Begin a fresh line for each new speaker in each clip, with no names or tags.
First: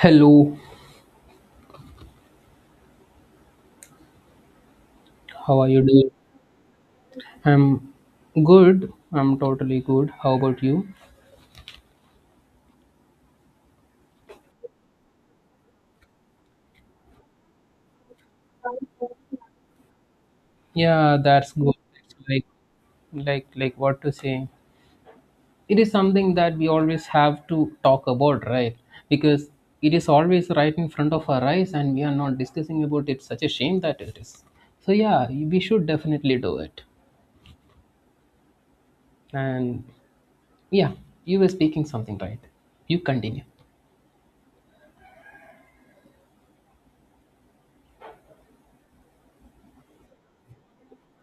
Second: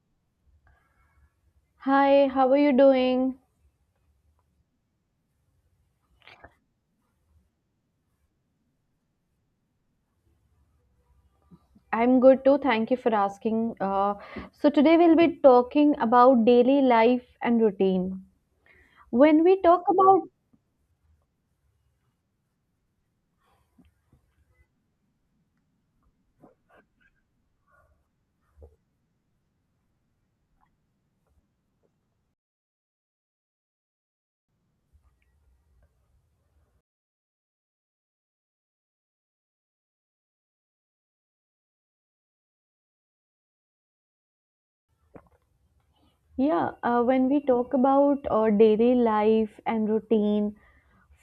Hello,
Hi, how are you doing?
how are you doing? I'm good. I'm totally good. How about you?
I'm good too. Thank you for asking. Today we'll be talking about daily life and routine. When we talk about,
Yeah, that's good. It's like what to say. It is something that we always have to talk about, right? Because it is always right in front of our eyes and we are not discussing about it. Such a shame that it is. So yeah, we should definitely do it. And yeah, you were speaking something right. You continue.
yeah, when we talk about Daily life and routine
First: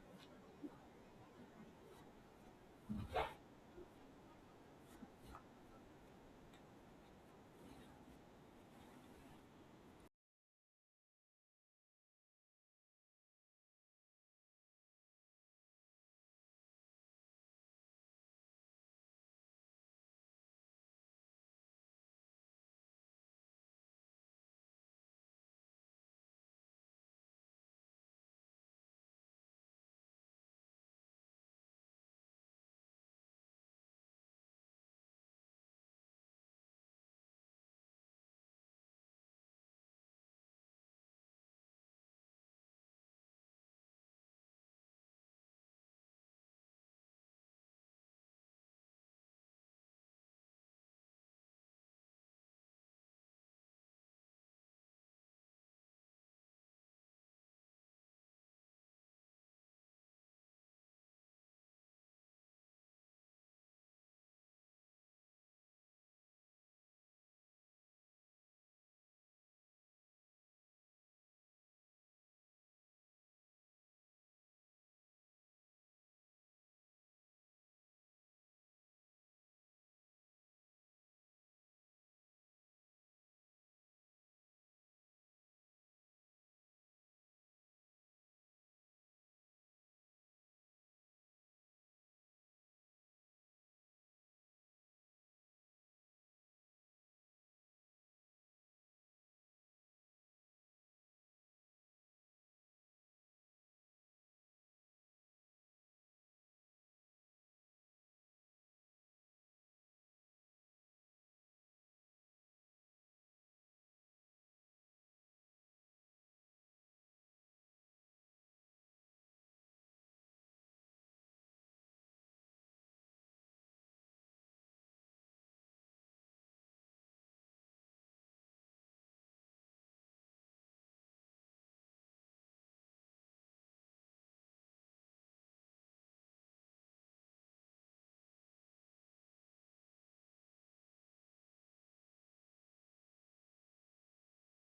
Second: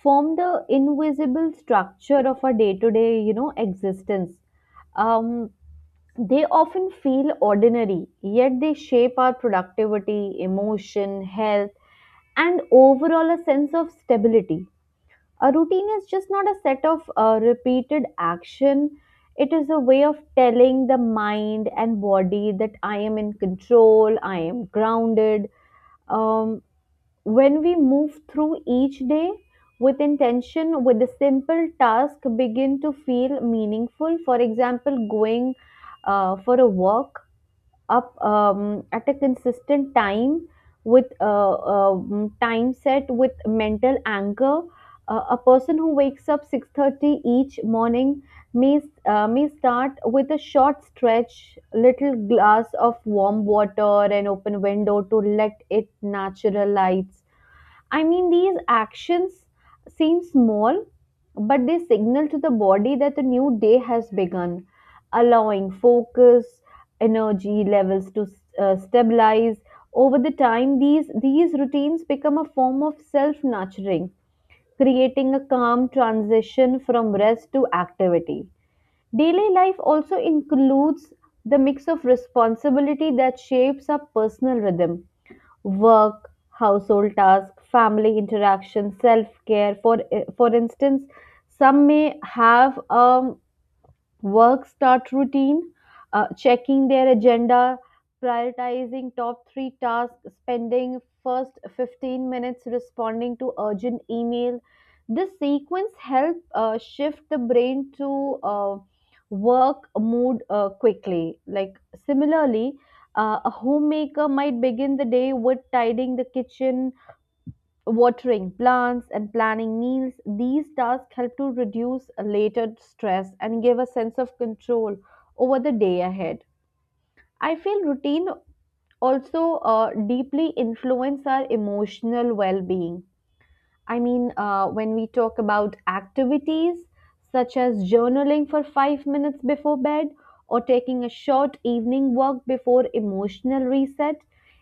form the invisible structure of our day to day existence. Um, they often feel ordinary, yet they shape our productivity, emotion, health, and overall a sense of stability. A routine is just not a set of repeated action. It is a way of telling the mind and body that I am in control, I am grounded. um, when we move through each day with intention, with a simple task, begin to feel meaningful. For example, going for a walk up at a consistent time, with time set with mental anchor. A person who wakes up 6:30 each morning may may start with a short stretch, little glass of warm water, an open window to let it natural lights. I mean, these actions seem small, but they signal to the body that a new day has begun, allowing focus, energy levels to stabilize. Over the time, these routines become a form of self nurturing, creating a calm transition from rest to activity. Daily life also includes the mix of responsibility that shapes our personal rhythm: work, household tasks, family interaction, self care. For instance, some may have a work start routine, checking their agenda, prioritizing top three tasks, spending first 15 minutes responding to urgent email. This sequence help shift the brain to work mood quickly. Like similarly, a homemaker might begin the day with tidying the kitchen, watering plants and planning meals. These tasks help to reduce later stress and give a sense of control over the day ahead. I feel routine also deeply influence our emotional well being. I mean, when we talk about activities such as journaling for 5 minutes before bed or taking a short evening walk before emotional reset,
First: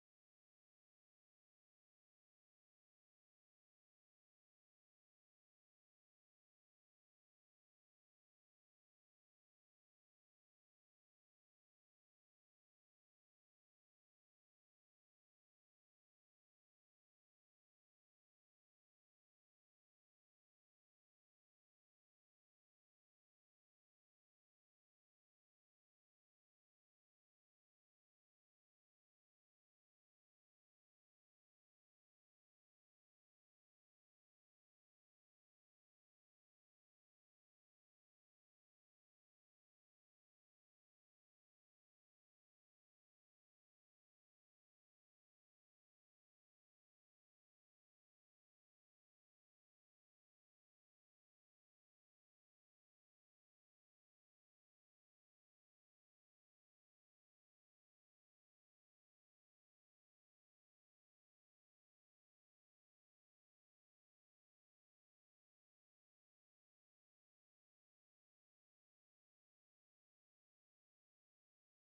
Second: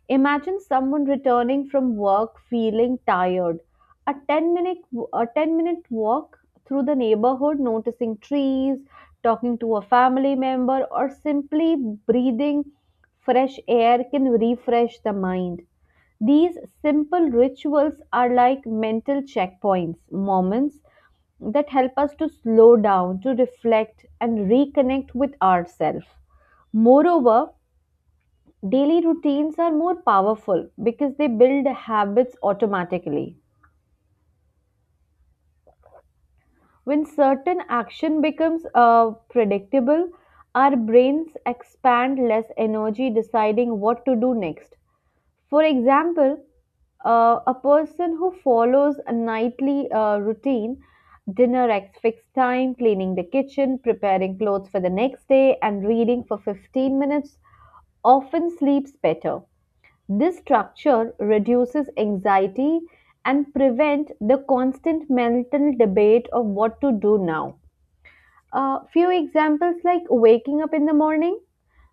imagine someone returning from work feeling tired. A 10 minute, a 10-minute walk through the neighborhood, noticing trees, talking to a family member, or simply breathing fresh air can refresh the mind. These simple rituals are like mental checkpoints, moments that help us to slow down, to reflect, and reconnect with ourselves. Moreover, daily routines are more powerful because they build habits automatically. When certain action becomes predictable, our brains expand less energy deciding what to do next. For example, a person who follows a nightly routine, dinner at fixed time, cleaning the kitchen, preparing clothes for the next day, and reading for 15 minutes, often sleeps better. This structure reduces anxiety and prevent the constant mental debate of what to do now. Few examples like waking up in the morning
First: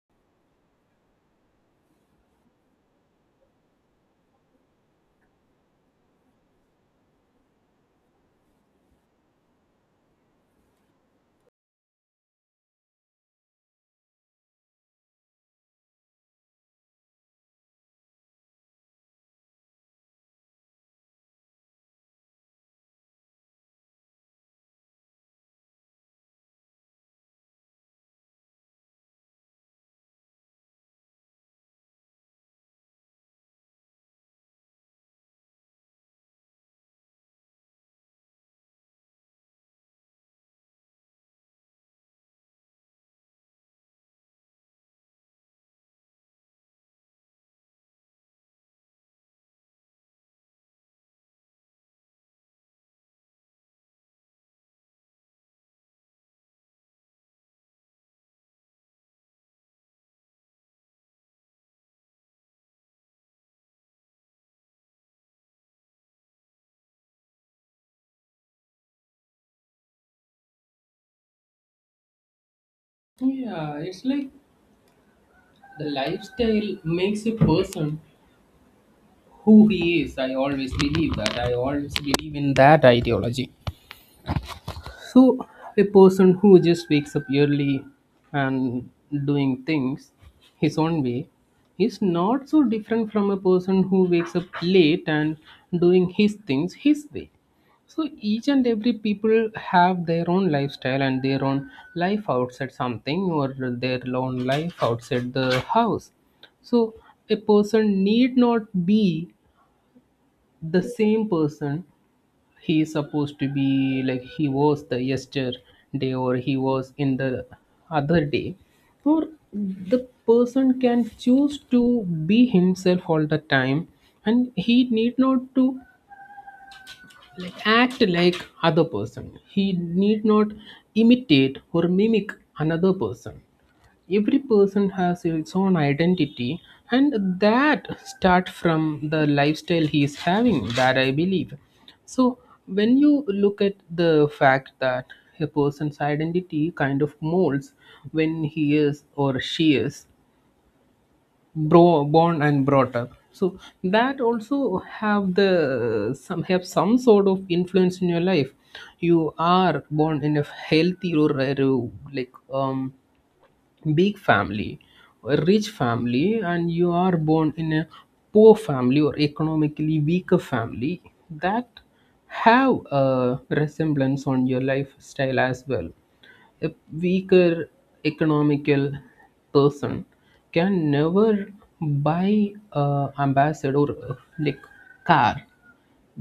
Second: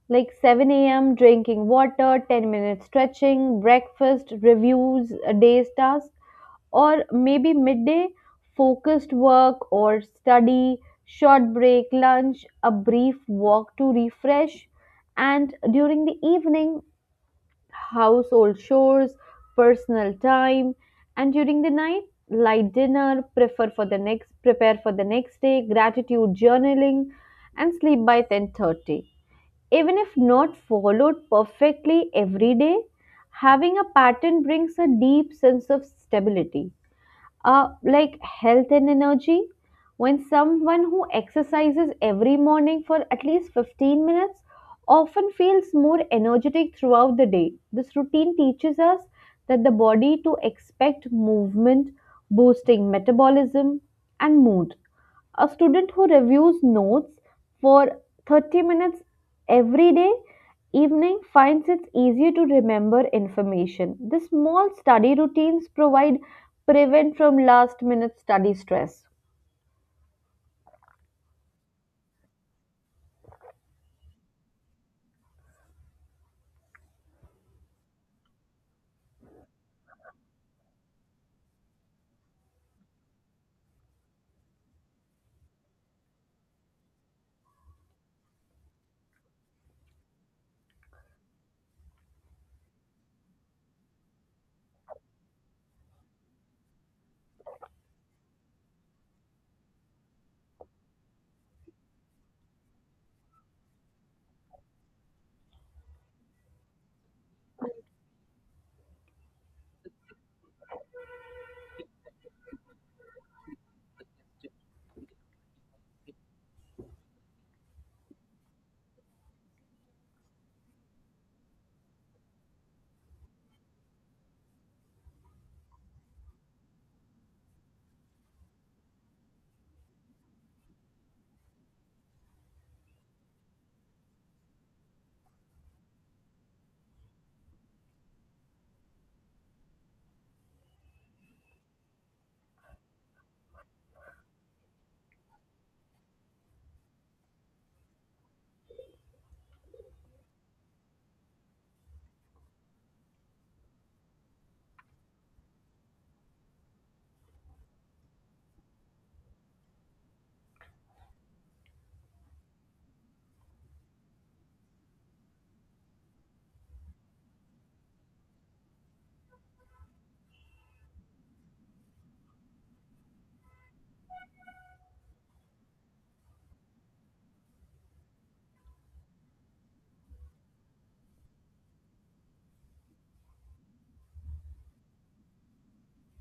like 7 a.m., drinking water, 10 minutes stretching, breakfast, reviews, a day's task, or maybe midday, focused work or study, short break, lunch, a brief walk to refresh, and during the evening, household chores, personal time, and during the night, light dinner, prefer for the next prepare for the next day, gratitude journaling, and sleep by 10:30. Even if not followed perfectly every day, having a pattern brings a deep sense of stability, like health and energy. When someone who exercises every morning for at least 15 minutes often feels more energetic throughout the day, this routine teaches us that the body to expect movement, boosting metabolism and mood. A student who reviews notes for 30 minutes every day evening finds it easier to remember information. The small study routines provide prevent from last minute study stress.
Yeah, it's like the lifestyle makes a person who he is. I always believe that. I always believe in that ideology. So, a person who just wakes up early and doing things his own way is not so different from a person who wakes up late and doing his things his way. So each and every people have their own lifestyle and their own life outside something or their own life outside the house. So a person need not be the same person he is supposed to be like he was the yesterday or he was in the other day, or the person can choose to be himself all the time, and he need not to like act like other person. He need not imitate or mimic another person. Every person has its own identity, and that start from the lifestyle he is having, that I believe. So when you look at the fact that a person's identity kind of molds when he is or she is born and brought up, so that also have the some have some sort of influence in your life. You are born in a healthy or like big family or rich family, and you are born in a poor family or economically weaker family. That have a resemblance on your lifestyle as well. A weaker economical person can never buy a ambassador or like car,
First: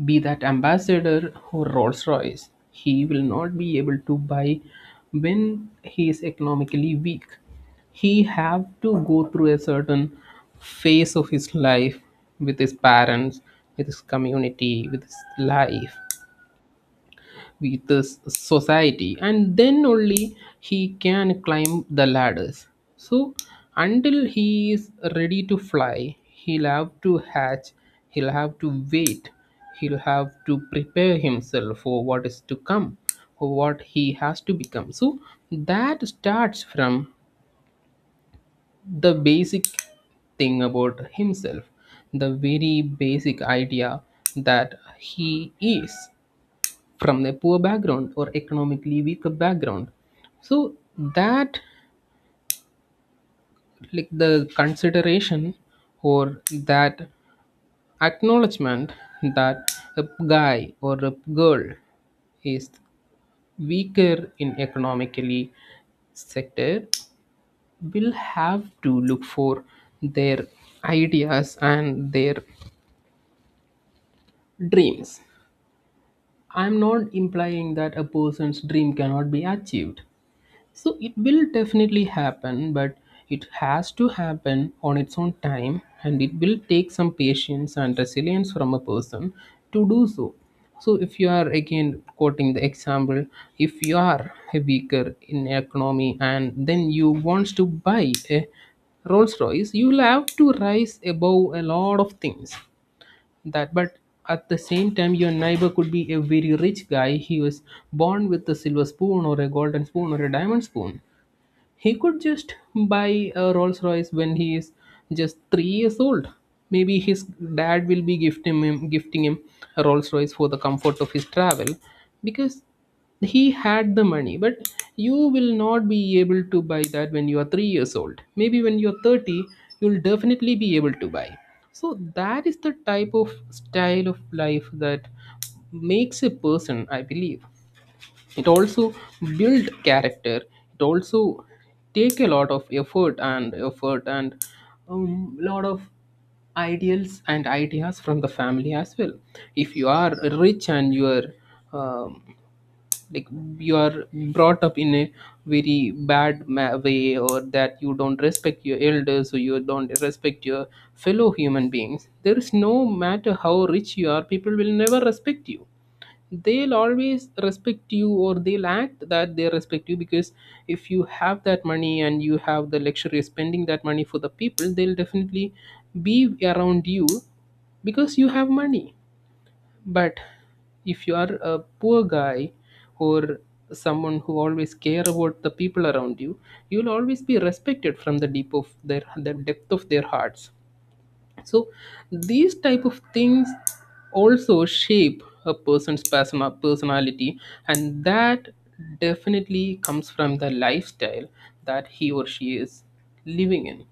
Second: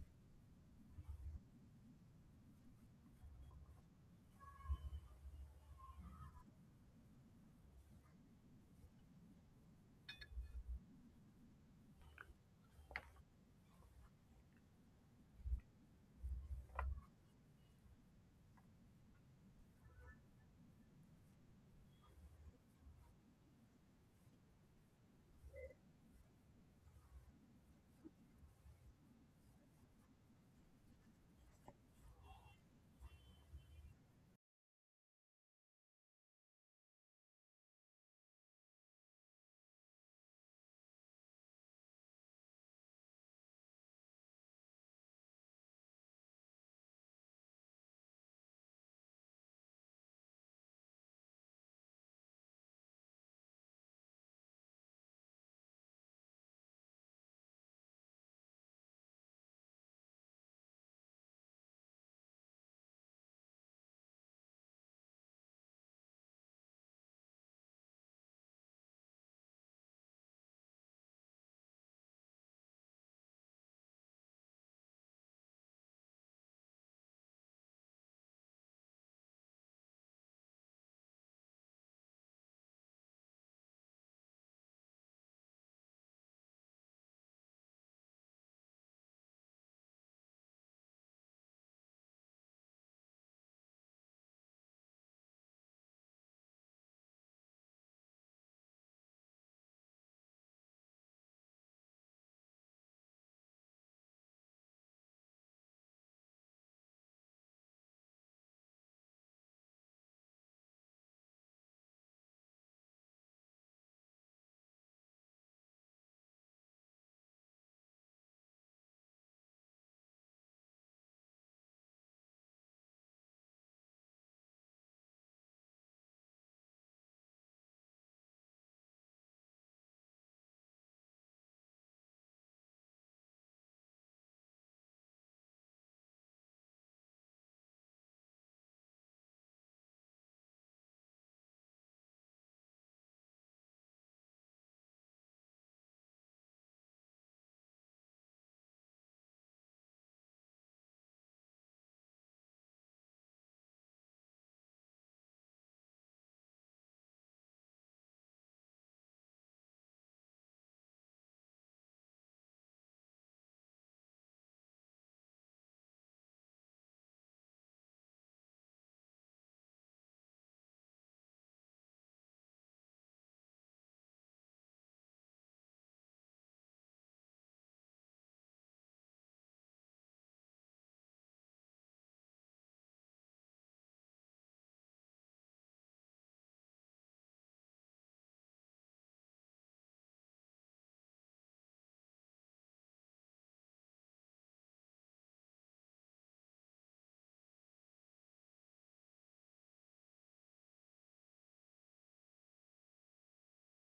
be that ambassador or Rolls-Royce, he will not be able to buy when he is economically weak. He have to go through a certain phase of his life with his parents, with his community, with his life with the society, and then only he can climb the ladders. So until he is ready to fly, he'll have to hatch, he'll have to wait, he'll have to prepare himself for what is to come, for what he has to become. So that starts from the basic thing about himself, the very basic idea that he is from a poor background or economically weaker background. So that, like the consideration or that acknowledgement that a guy or a girl is weaker in economically sector, will have to look for their ideas and their dreams. I'm not implying that a person's dream cannot be achieved. So it will definitely happen, but it has to happen on its own time, and it will take some patience and resilience from a person to do so. So, if you are again quoting the example, if you are a weaker in economy and then you wants to buy a Rolls Royce, you will have to rise above a lot of things. That, but at the same time, your neighbor could be a very rich guy. He was born with a silver spoon or a golden spoon or a diamond spoon. He could just buy a Rolls Royce when he is just 3 years old. Maybe his dad will be gifting him a Rolls Royce for the comfort of his travel because he had the money. But you will not be able to buy that when you are 3 years old. Maybe when you are 30, you'll definitely be able to buy. So that is the type of style of life that makes a person, I believe. It also build character, it also take a lot of effort and lot of ideals and ideas from the family as well. If you are rich and you are um, like you are brought up in a very bad way, or that you don't respect your elders or you don't respect your fellow human beings, there is, no matter how rich you are, people will never respect you. They'll always respect you, or they'll act that they respect you because if you have that money and you have the luxury of spending that money for the people, they'll definitely be around you because you have money. But if you are a poor guy or someone who always care about the people around you, you'll always be respected from the depth of their hearts. So these type of things also shape a person's persona, personality, and that definitely comes from the lifestyle that he or she is living in.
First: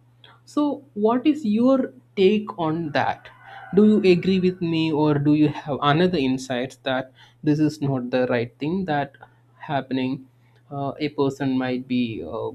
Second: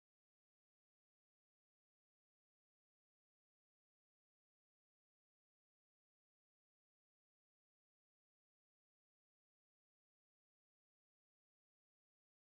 So, what is your take on that? Do you agree with me, or do you have another insights that this is not the right thing that happening? A person might be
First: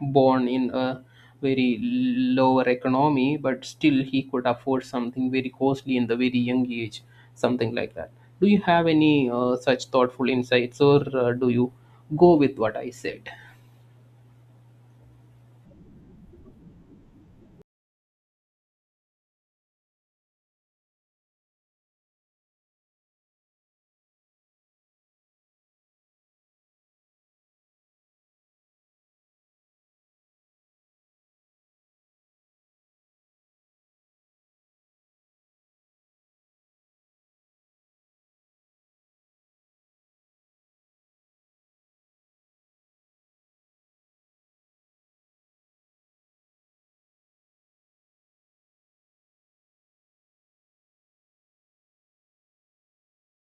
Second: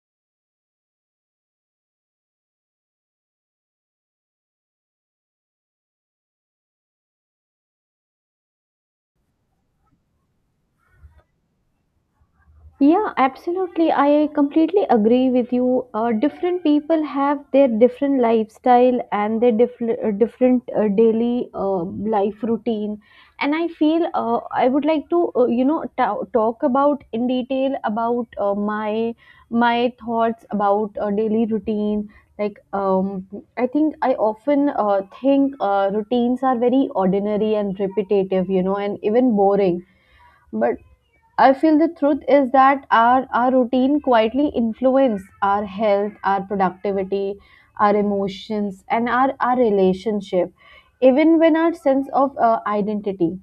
born in a very lower economy, but still he could afford something very costly in the very young age, something like that. Do you have any such thoughtful insights, or do you go with what I
Yeah,
said?
absolutely. I completely agree with you. Different people have their different lifestyle and their different daily life routine. And I feel I would like to, talk about in detail about my my thoughts about daily routine. Like, I think I often think routines are very ordinary and repetitive, you know, and even boring, but I feel the truth is that our routine quietly influence our health, our productivity, our emotions, and our relationship, even when our sense of identity.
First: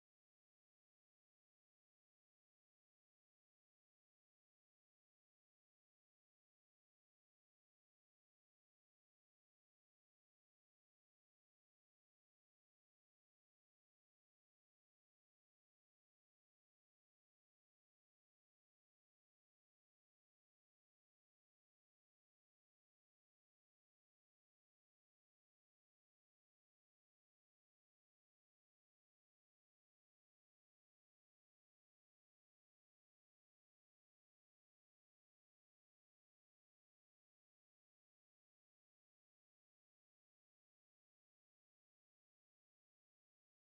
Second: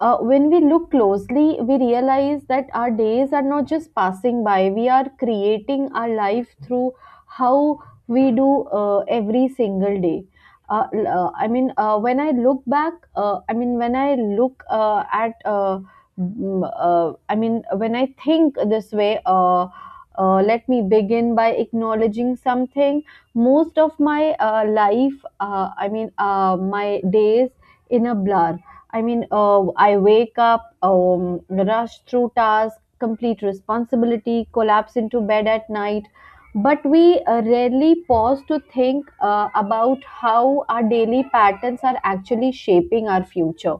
When we look closely, we realize that our days are not just passing by, we are creating our life through how we do every single day. L- I mean, when I look back, I mean, when I look at, mm, I mean, when I think this way, Let me begin by acknowledging something. Most of my life, my days in a blur. I mean, I wake up, rush through tasks, complete responsibility, collapse into bed at night. But we rarely pause to think about how our daily patterns are actually shaping our future.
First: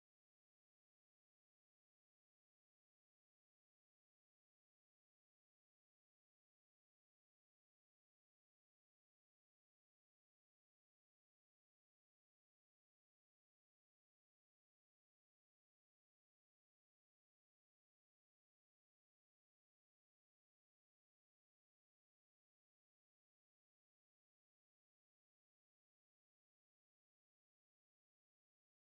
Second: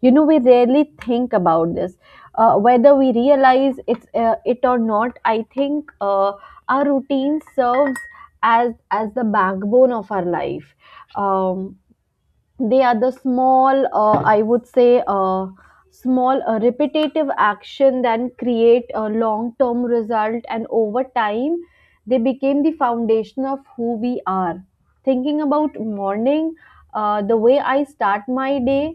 You know, we rarely think about this. Whether we realize it or not, I think our routine serves as the backbone of our life. Um, they are the small I would say small repetitive action that create a long term result, and over time they became the foundation of who we are. Thinking about morning, the way I start my day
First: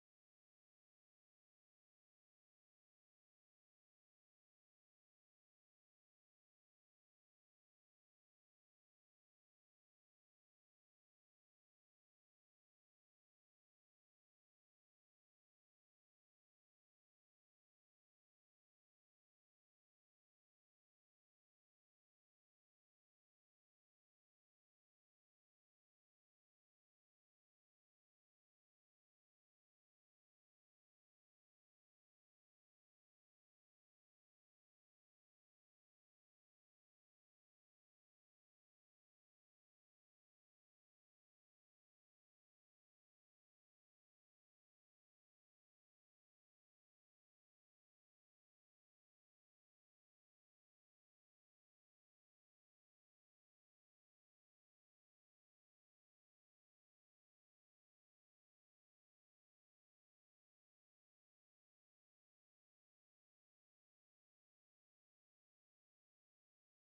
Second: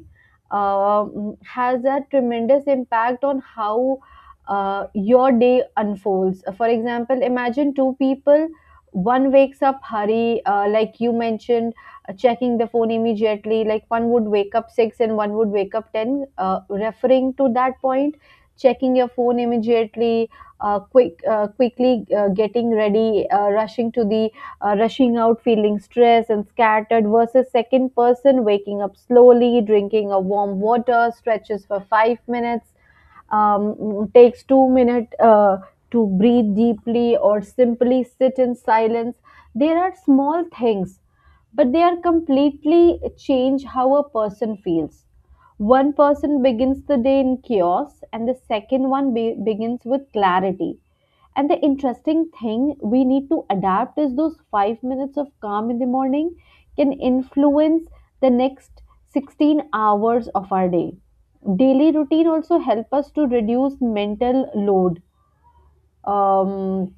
has a tremendous impact on how your day unfolds. For example, imagine two people. One wakes up hurry, like you mentioned, checking the phone immediately, like one would wake up 6 and one would wake up 10, referring to that point, checking your phone immediately, quickly getting ready, rushing to the rushing out, feeling stressed and scattered, versus second person waking up slowly, drinking a warm water, stretches for 5 minutes, takes 2 minutes to breathe deeply or simply sit in silence. There are small things, but they are completely change how a person feels. One person begins the day in chaos, and the second one begins with clarity. And the interesting thing we need to adapt is those 5 minutes of calm in the morning can influence the next 16 hours of our day. Daily routine also help us to reduce mental load. Um,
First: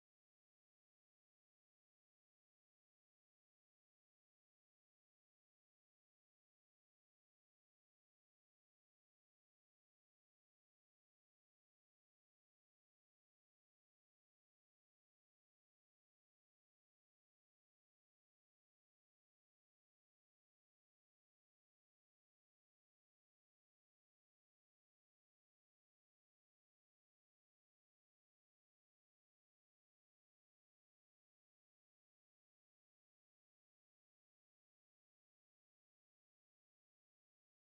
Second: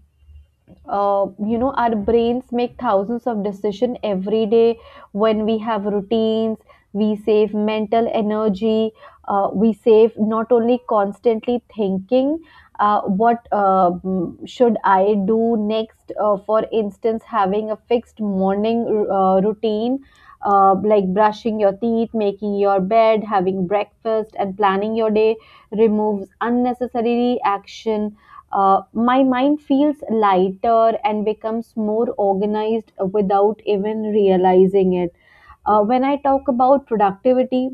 you know, our brains make thousands of decisions every day. When we have routines, we save mental energy. We save not only constantly thinking what, should I do next. For instance, having a fixed morning routine, like brushing your teeth, making your bed, having breakfast, and planning your day, removes unnecessary action. My mind feels lighter and becomes more organized without even realizing it. When I talk about productivity,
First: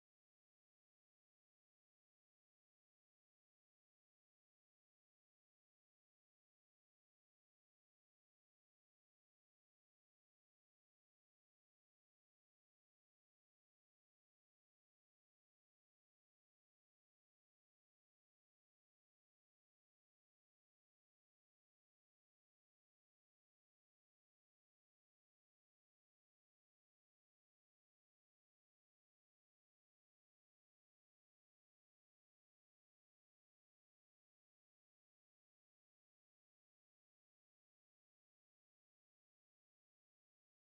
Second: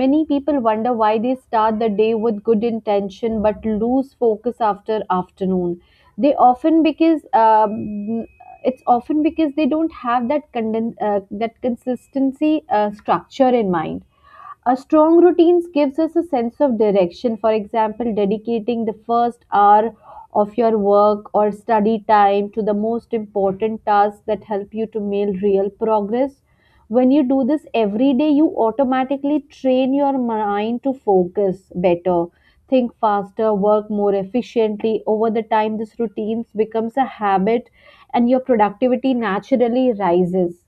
many people wonder why they start the day with good intention but lose focus after afternoon. They often because it's often because they don't have that that consistency structure in mind. A strong routines gives us a sense of direction. For example, dedicating the first hour of your work or study time to the most important tasks that help you to make real progress. When you do this every day, you automatically train your mind to focus better, think faster, work more efficiently. Over the time, this routine becomes a habit and your productivity naturally rises.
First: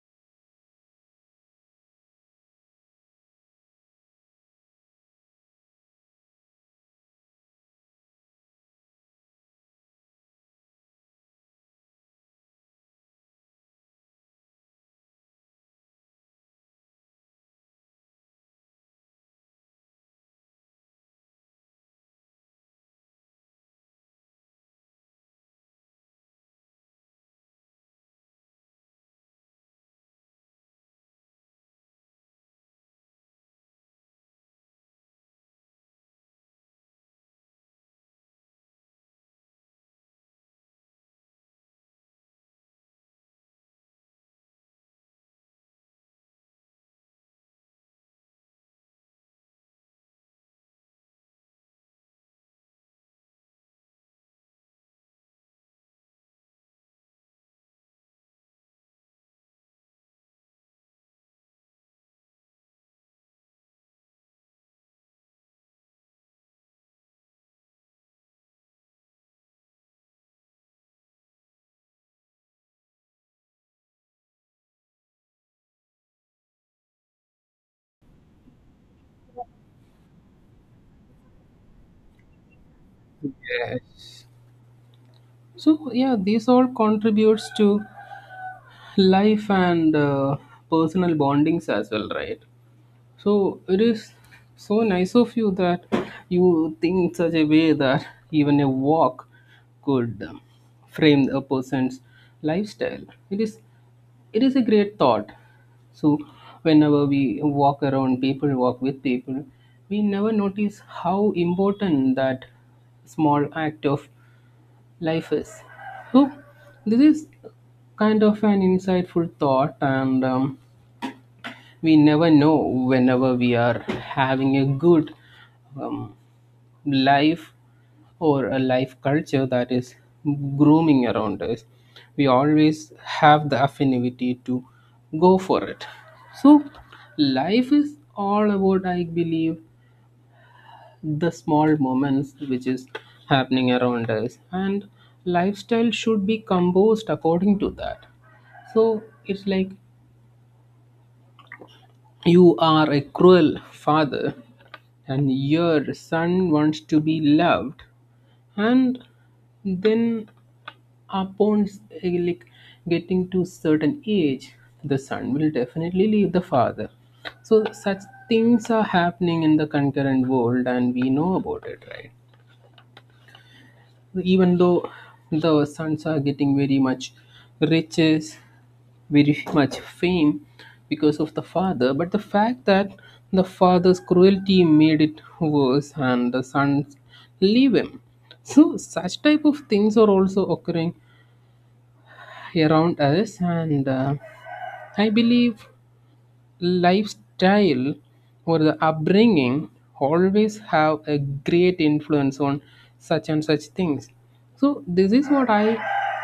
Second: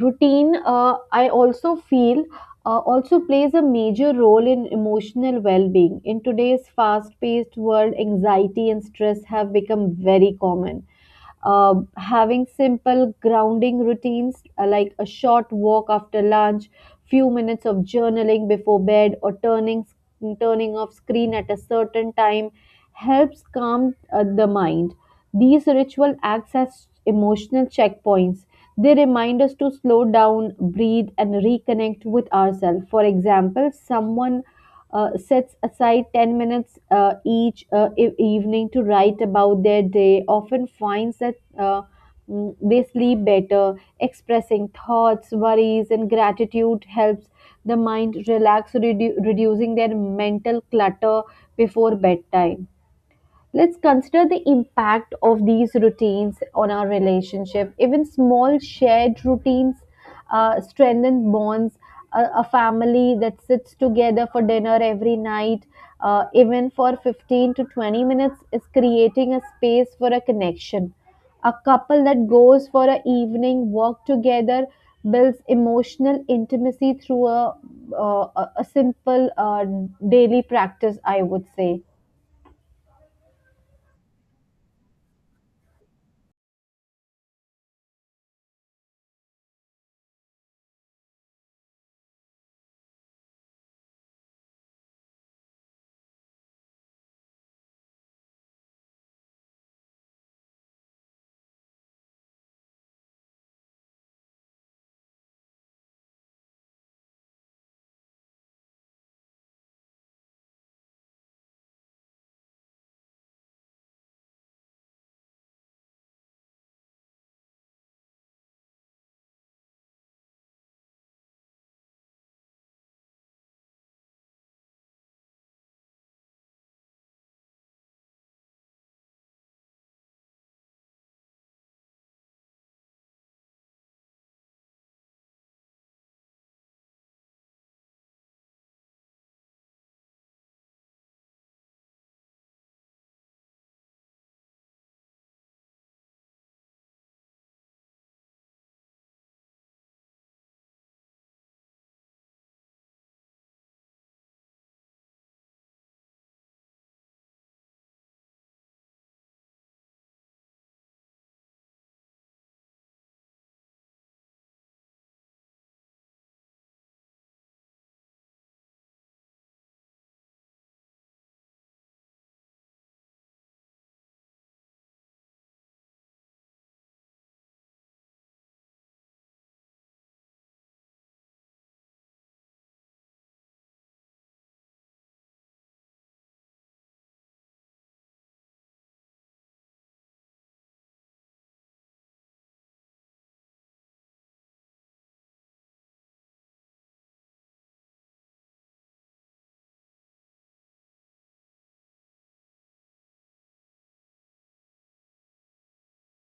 Routine I also feel also plays a major role in emotional well-being. In today's fast-paced world, anxiety and stress have become very common. Having simple grounding routines, like a short walk after lunch, few minutes of journaling before bed, or turning off screen at a certain time, helps calm the mind. These ritual acts as emotional checkpoints. They remind us to slow down, breathe, and reconnect with ourselves. For example, someone sets aside 10 minutes evening to write about their day, often finds that they sleep better. Expressing thoughts, worries, and gratitude helps the mind relax, reducing their mental clutter before bedtime. Let's consider the impact of these routines on our relationship. Even small shared routines strengthen bonds. A family that sits together for dinner every night, even for 15 to 20 minutes, is creating a space for a connection. A couple that goes for an evening walk together builds emotional intimacy through a simple daily practice, I would say.
Yes. So yeah, this all contributes to life and personal bondings as well, right? So it is so nice of you that you think such a way that even a walk could frame a person's lifestyle. It is it is a great thought. So whenever we walk around, people walk with people, we never notice how important that small act of life is. So, this is kind of an insightful thought, and we never know whenever we are having a good um, life or a life culture that is grooming around us. We always have the affinity to go for it. So, life is all about, I believe, the small moments which is happening around us, and lifestyle should be composed according to that. So it's like you are a cruel father and your son wants to be loved, and then upon like getting to certain age, the son will definitely leave the father. So such things are happening in the concurrent world, and we know about it, right? Even though the sons are getting very much riches, very much fame because of the father, but the fact that the father's cruelty made it worse and the sons leave him. So such type of things are also occurring around us, and I believe lifestyle or the upbringing always have a great influence on such and such things. So this is what I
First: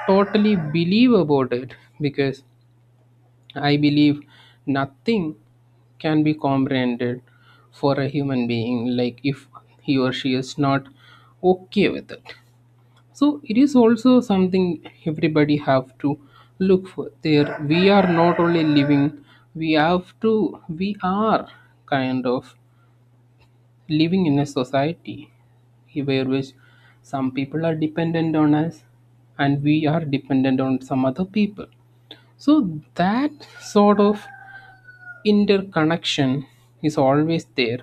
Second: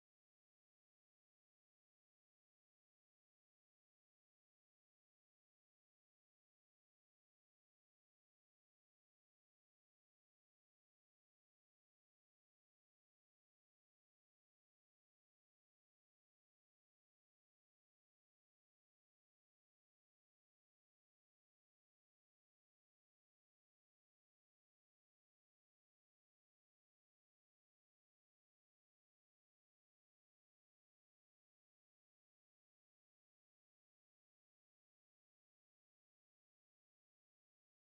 totally believe about it, because I believe nothing can be comprehended for a human being, like if he or she is not okay with it. So it is also something everybody have to look for there. We are not only living, we have to we are kind of living in a society where which some people are dependent on us and we are dependent on some other people. So that sort of interconnection is always there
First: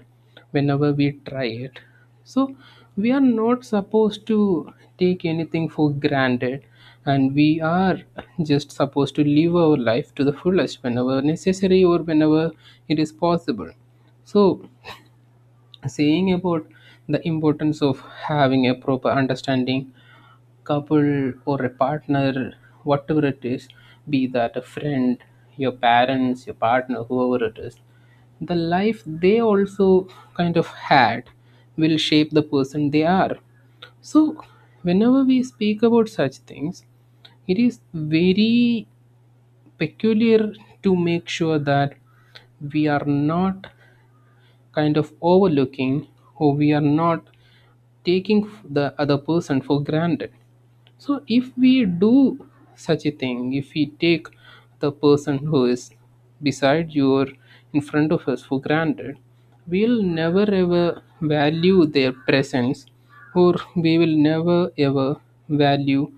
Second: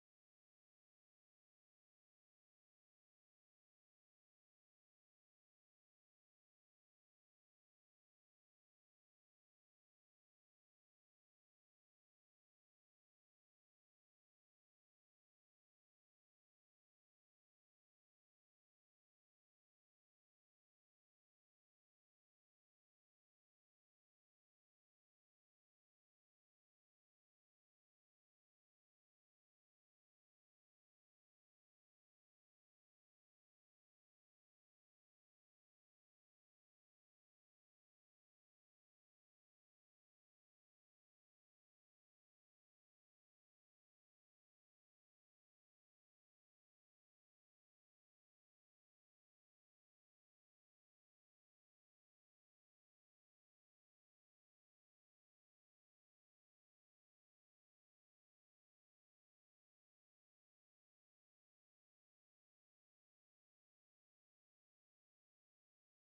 whenever we try it. So we are not supposed to take anything for granted, and we are just supposed to live our life to the fullest whenever necessary or whenever it is possible. So, saying about the importance of having a proper understanding, couple or a partner, whatever it is, be that a friend, your parents, your partner, whoever it is, the life they also kind of had will shape the person they are. So, whenever we speak about such things, it is very peculiar to make sure that we are not kind of overlooking or we are not taking the other person for granted. So if we do such a thing, if we take the person who is beside you or in front of us for granted, we'll never ever value their presence, or we will never ever value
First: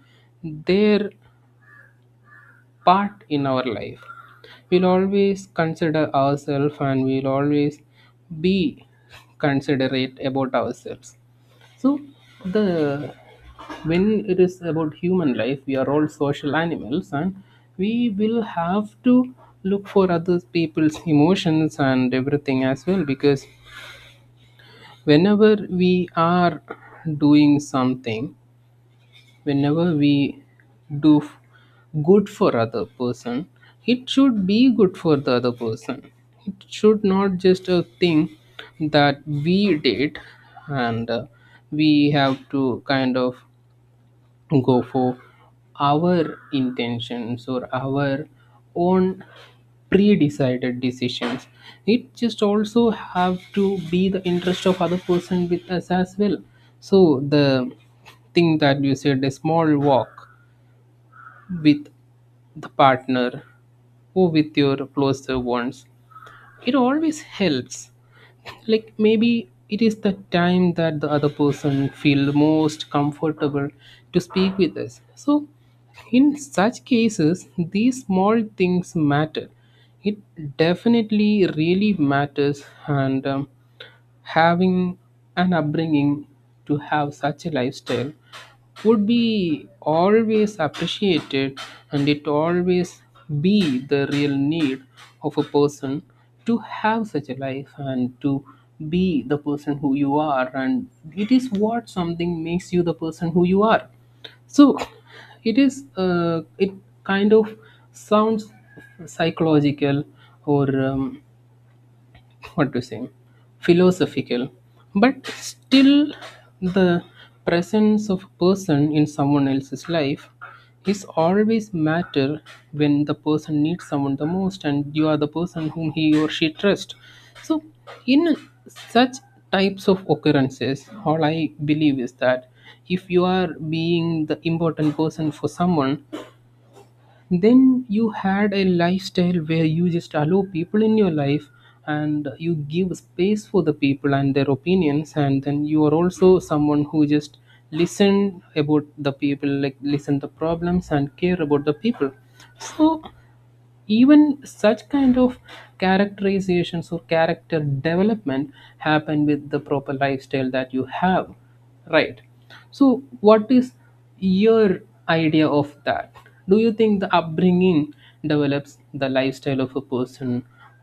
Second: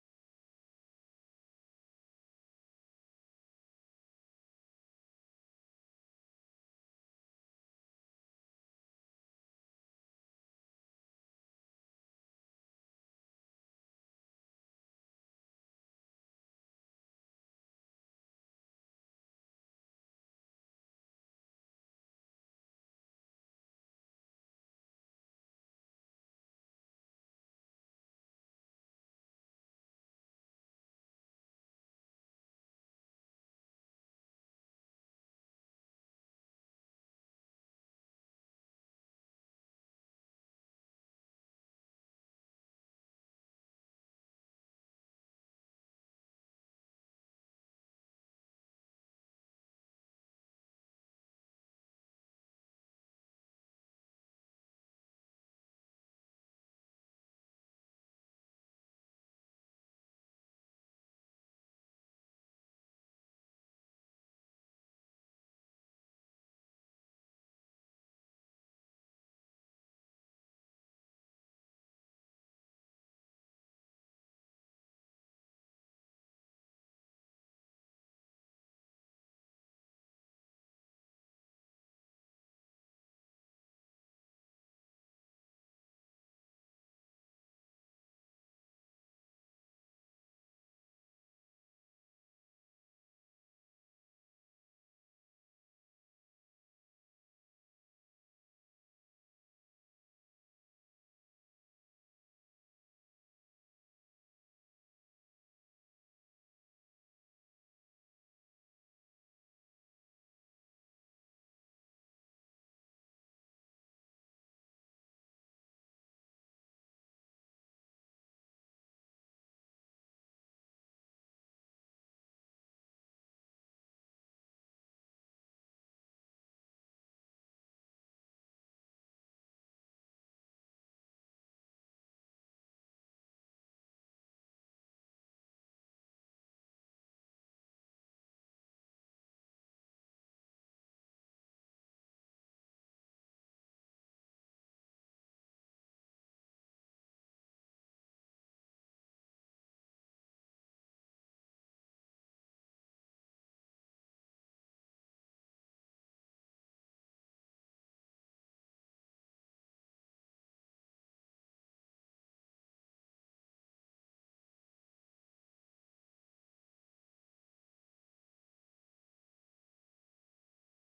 their part in our life. We'll always consider ourselves and we'll always be considerate about ourselves. So the when it is about human life, we are all social animals, and we will have to look for other people's emotions and everything as well. Because whenever we are doing something, whenever we do f- good for other person, it should be good for the other person. It should not just a thing that we did and we have to kind of go for our intentions or our own pre-decided decisions. It just also have to be the interest of other person with us as well. So the thing that you said, a small walk with the partner or with your closer ones, it always helps. Like maybe it is the time that the other person feel most comfortable to speak with us. So in such cases, these small things matter. It definitely really matters. And having an upbringing to have such a lifestyle would be always appreciated, and it always be the real need of a person to have such a life, and to be the person who you are. And it is what something makes you the person who you are. So it is it kind of sounds psychological, or, what to say, philosophical, but still the presence of a person in someone else's life is always matter when the person needs someone the most and you are the person whom he or she trusts. So in such types of occurrences, all I believe is that if you are being the important person for someone, then you had a lifestyle where you just allow people in your life, and you give space for the people and their opinions, and then you are also someone who just listen about the people, like listen the problems and care about the people. So even such kind of characterizations or character development happen with the proper lifestyle that you have, right? So what is your idea of that? Do you think the upbringing develops the lifestyle of a person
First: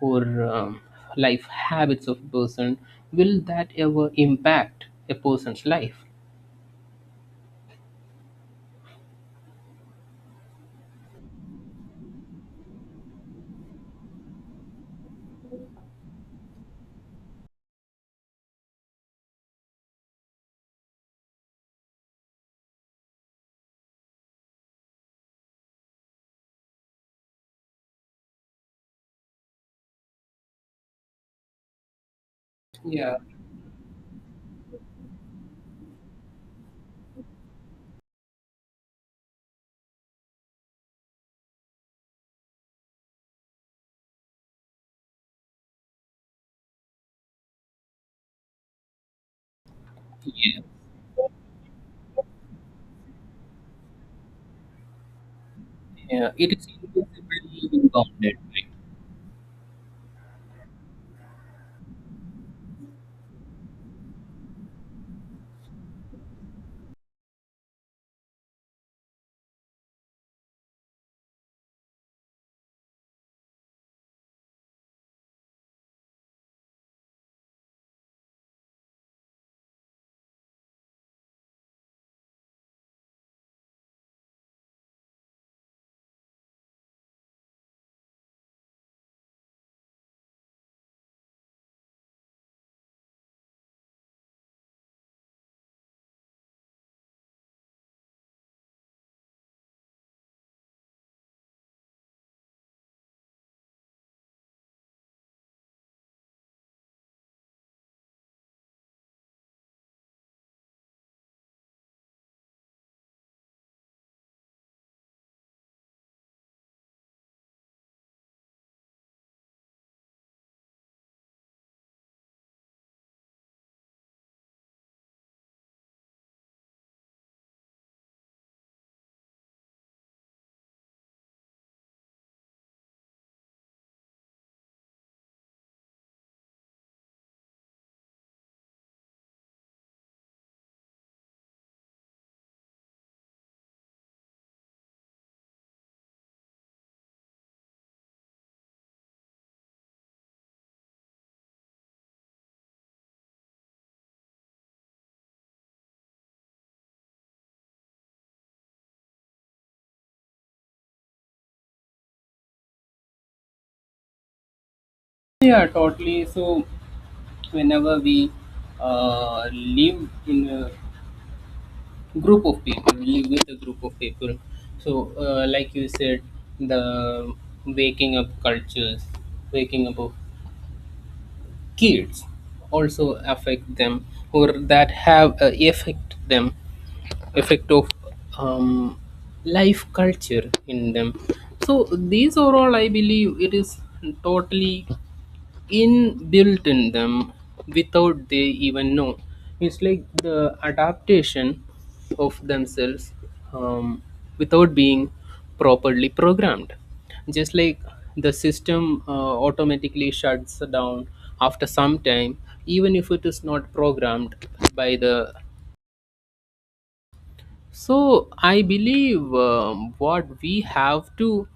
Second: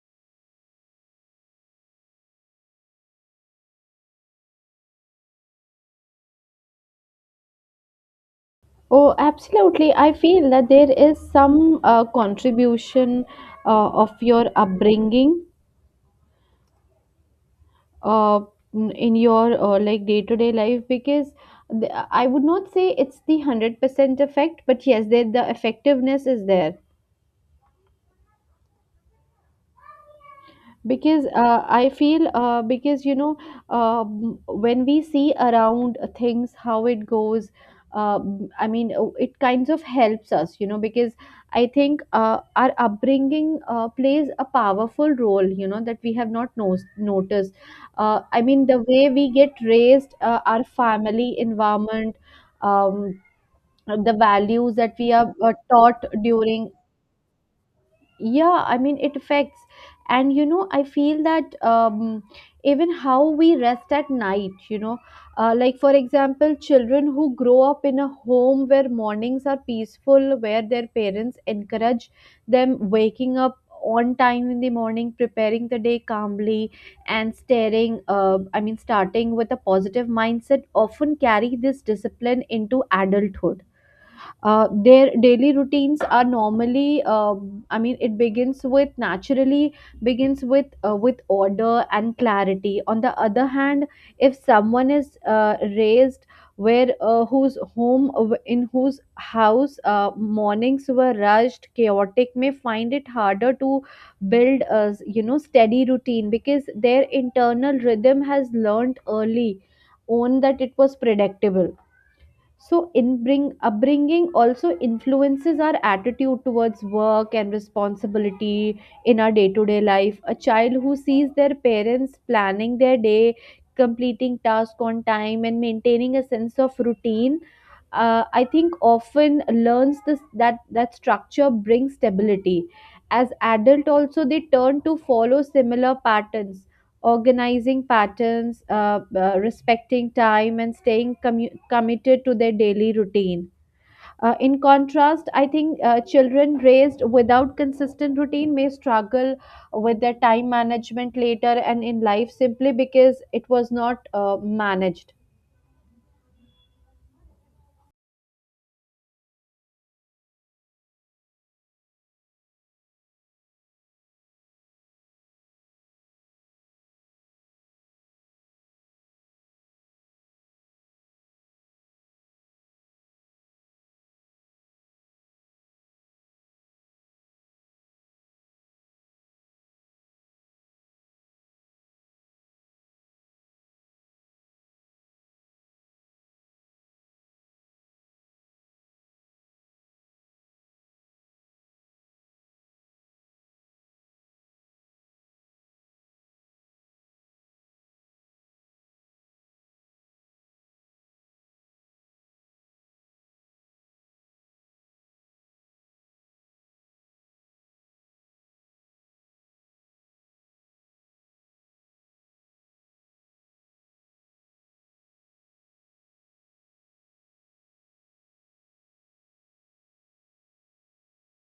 or life habits of a person? Will that ever impact a person's life?
Oh, absolutely. I feel that there is some contribution of your upbringing uh, in your like day-to-day life, because I would not say it's the 100% effect, but yes, there the effectiveness is there. Because I feel because you
Yeah,
know um, when we see around things how it goes, it kinds of helps us, you know, because I think our upbringing plays a powerful role, you know, that we have not no- noticed. I mean the way we get raised, our family environment, um, the values that we are taught
yeah, it is
during,
invisible even dominant,
yeah,
right?
I mean, it affects. And you know, I feel that even how we rest at night, you know. Like, for example, children who grow up in a home where mornings are peaceful, where their parents encourage them waking up on time in the morning, preparing the day calmly, and staring I mean starting with a positive mindset, often carry this discipline into adulthood. Their daily routines are normally it begins with naturally, begins with order and clarity. On the other hand, if someone is raised where whose home in whose house mornings were rushed chaotic, may find it harder to build a, you know, steady routine, because their internal rhythm has learned early on that it was predictable. So, in bring upbringing also influences our attitude towards work and responsibility in our day-to-day life. A child who sees their parents planning their day, completing tasks on time, and maintaining a sense of routine, I think often learns this, that structure brings stability. As adult, also they turn to follow similar patterns, organizing patterns, respecting time, and staying committed to their daily routine. In contrast, I think children raised without consistent routine may struggle with their time management later and in life simply because it was not managed.
Yeah, totally. So whenever we live in a group of people, we live with a group of people. So, like you said, the waking up cultures, waking up of kids, also affect them, or that have a effect them, effect of um, life culture in them. So these are all, I believe, it is totally inbuilt in them without they even know. It's like the adaptation of themselves, um, without being properly programmed. Just like the system automatically shuts down after some time, even if it is not programmed by the. So I believe, what we have to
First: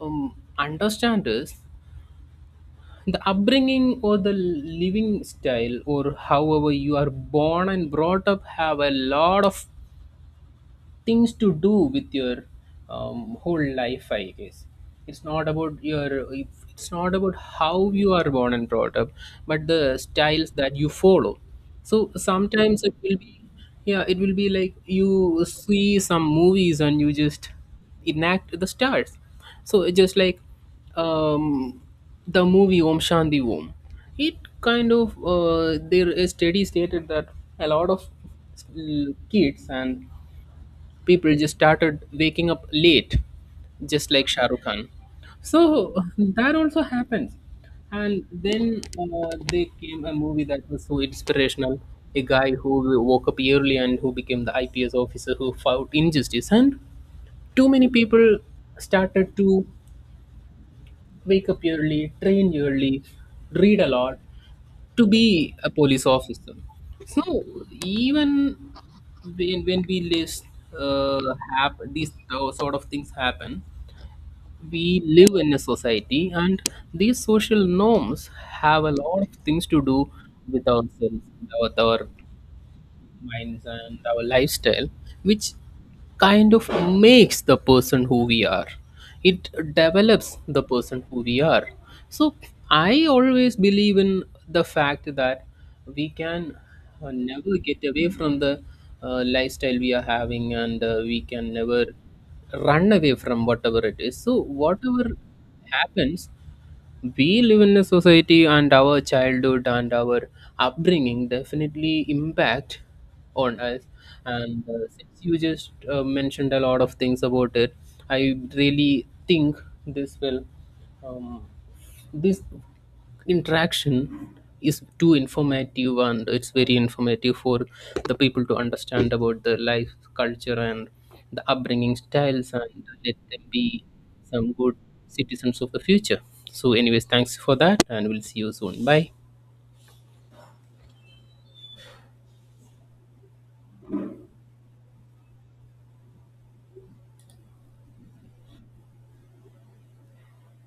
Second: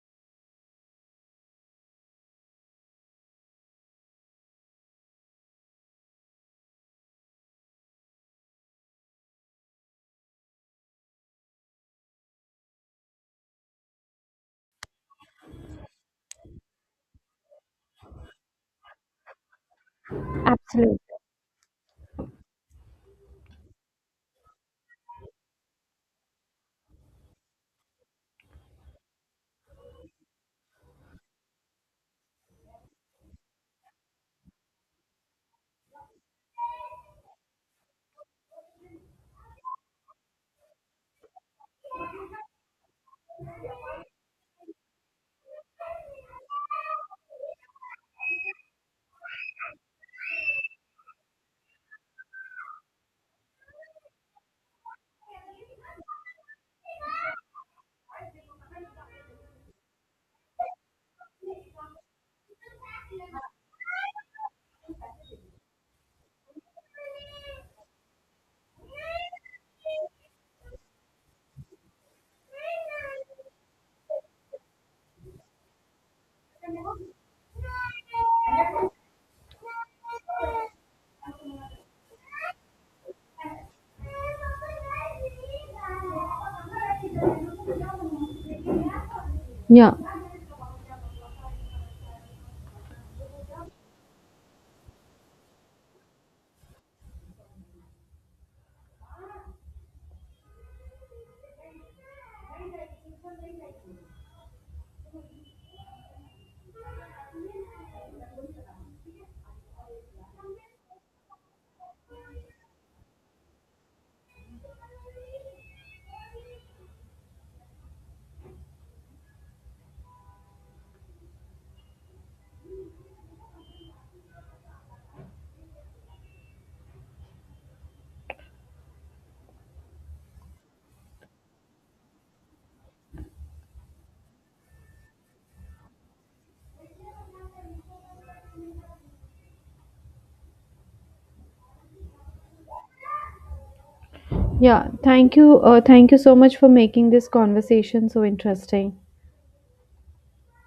understand is the upbringing or the living style or however you are born and brought up have a lot of things to do with your, whole life, I guess. It's not about your it's not about how you are born and brought up, but the styles that you
Absolutely.
follow. So sometimes it will be, yeah, it will be like you see some movies and you just enact the stars. So it's just like, um, the movie Om Shanti Om. It kind of there is study stated that a lot of kids and people just started waking up late, just like Shah Rukh Khan. So that also happens. And then there came a movie that was so inspirational. A guy who woke up early and who became the IPS officer who fought injustice. And too many people started to wake up early, train early, read a lot, to be a police officer. So even when we list uh, have these sort of things happen, we live in a society, and these social norms have a lot of things to do with ourselves, with our minds and our lifestyle, which kind of makes the person who we are. It
Yeah.
develops the person who we are. So I always believe in the fact that we can never get away from the lifestyle we are having, and we can never run away from whatever it is. So whatever happens, we live in a society, and our childhood and our upbringing definitely impact on us. And since you just mentioned a lot of things about it, I really think this will, um, this interaction is too informative, and it's very informative for the people to understand about the life culture and the upbringing styles, and let them be some good citizens of the future. So anyways, thanks for that, and we'll see you soon. Bye.
Yeah. Thank you. Thank you so much for making this conversation so interesting.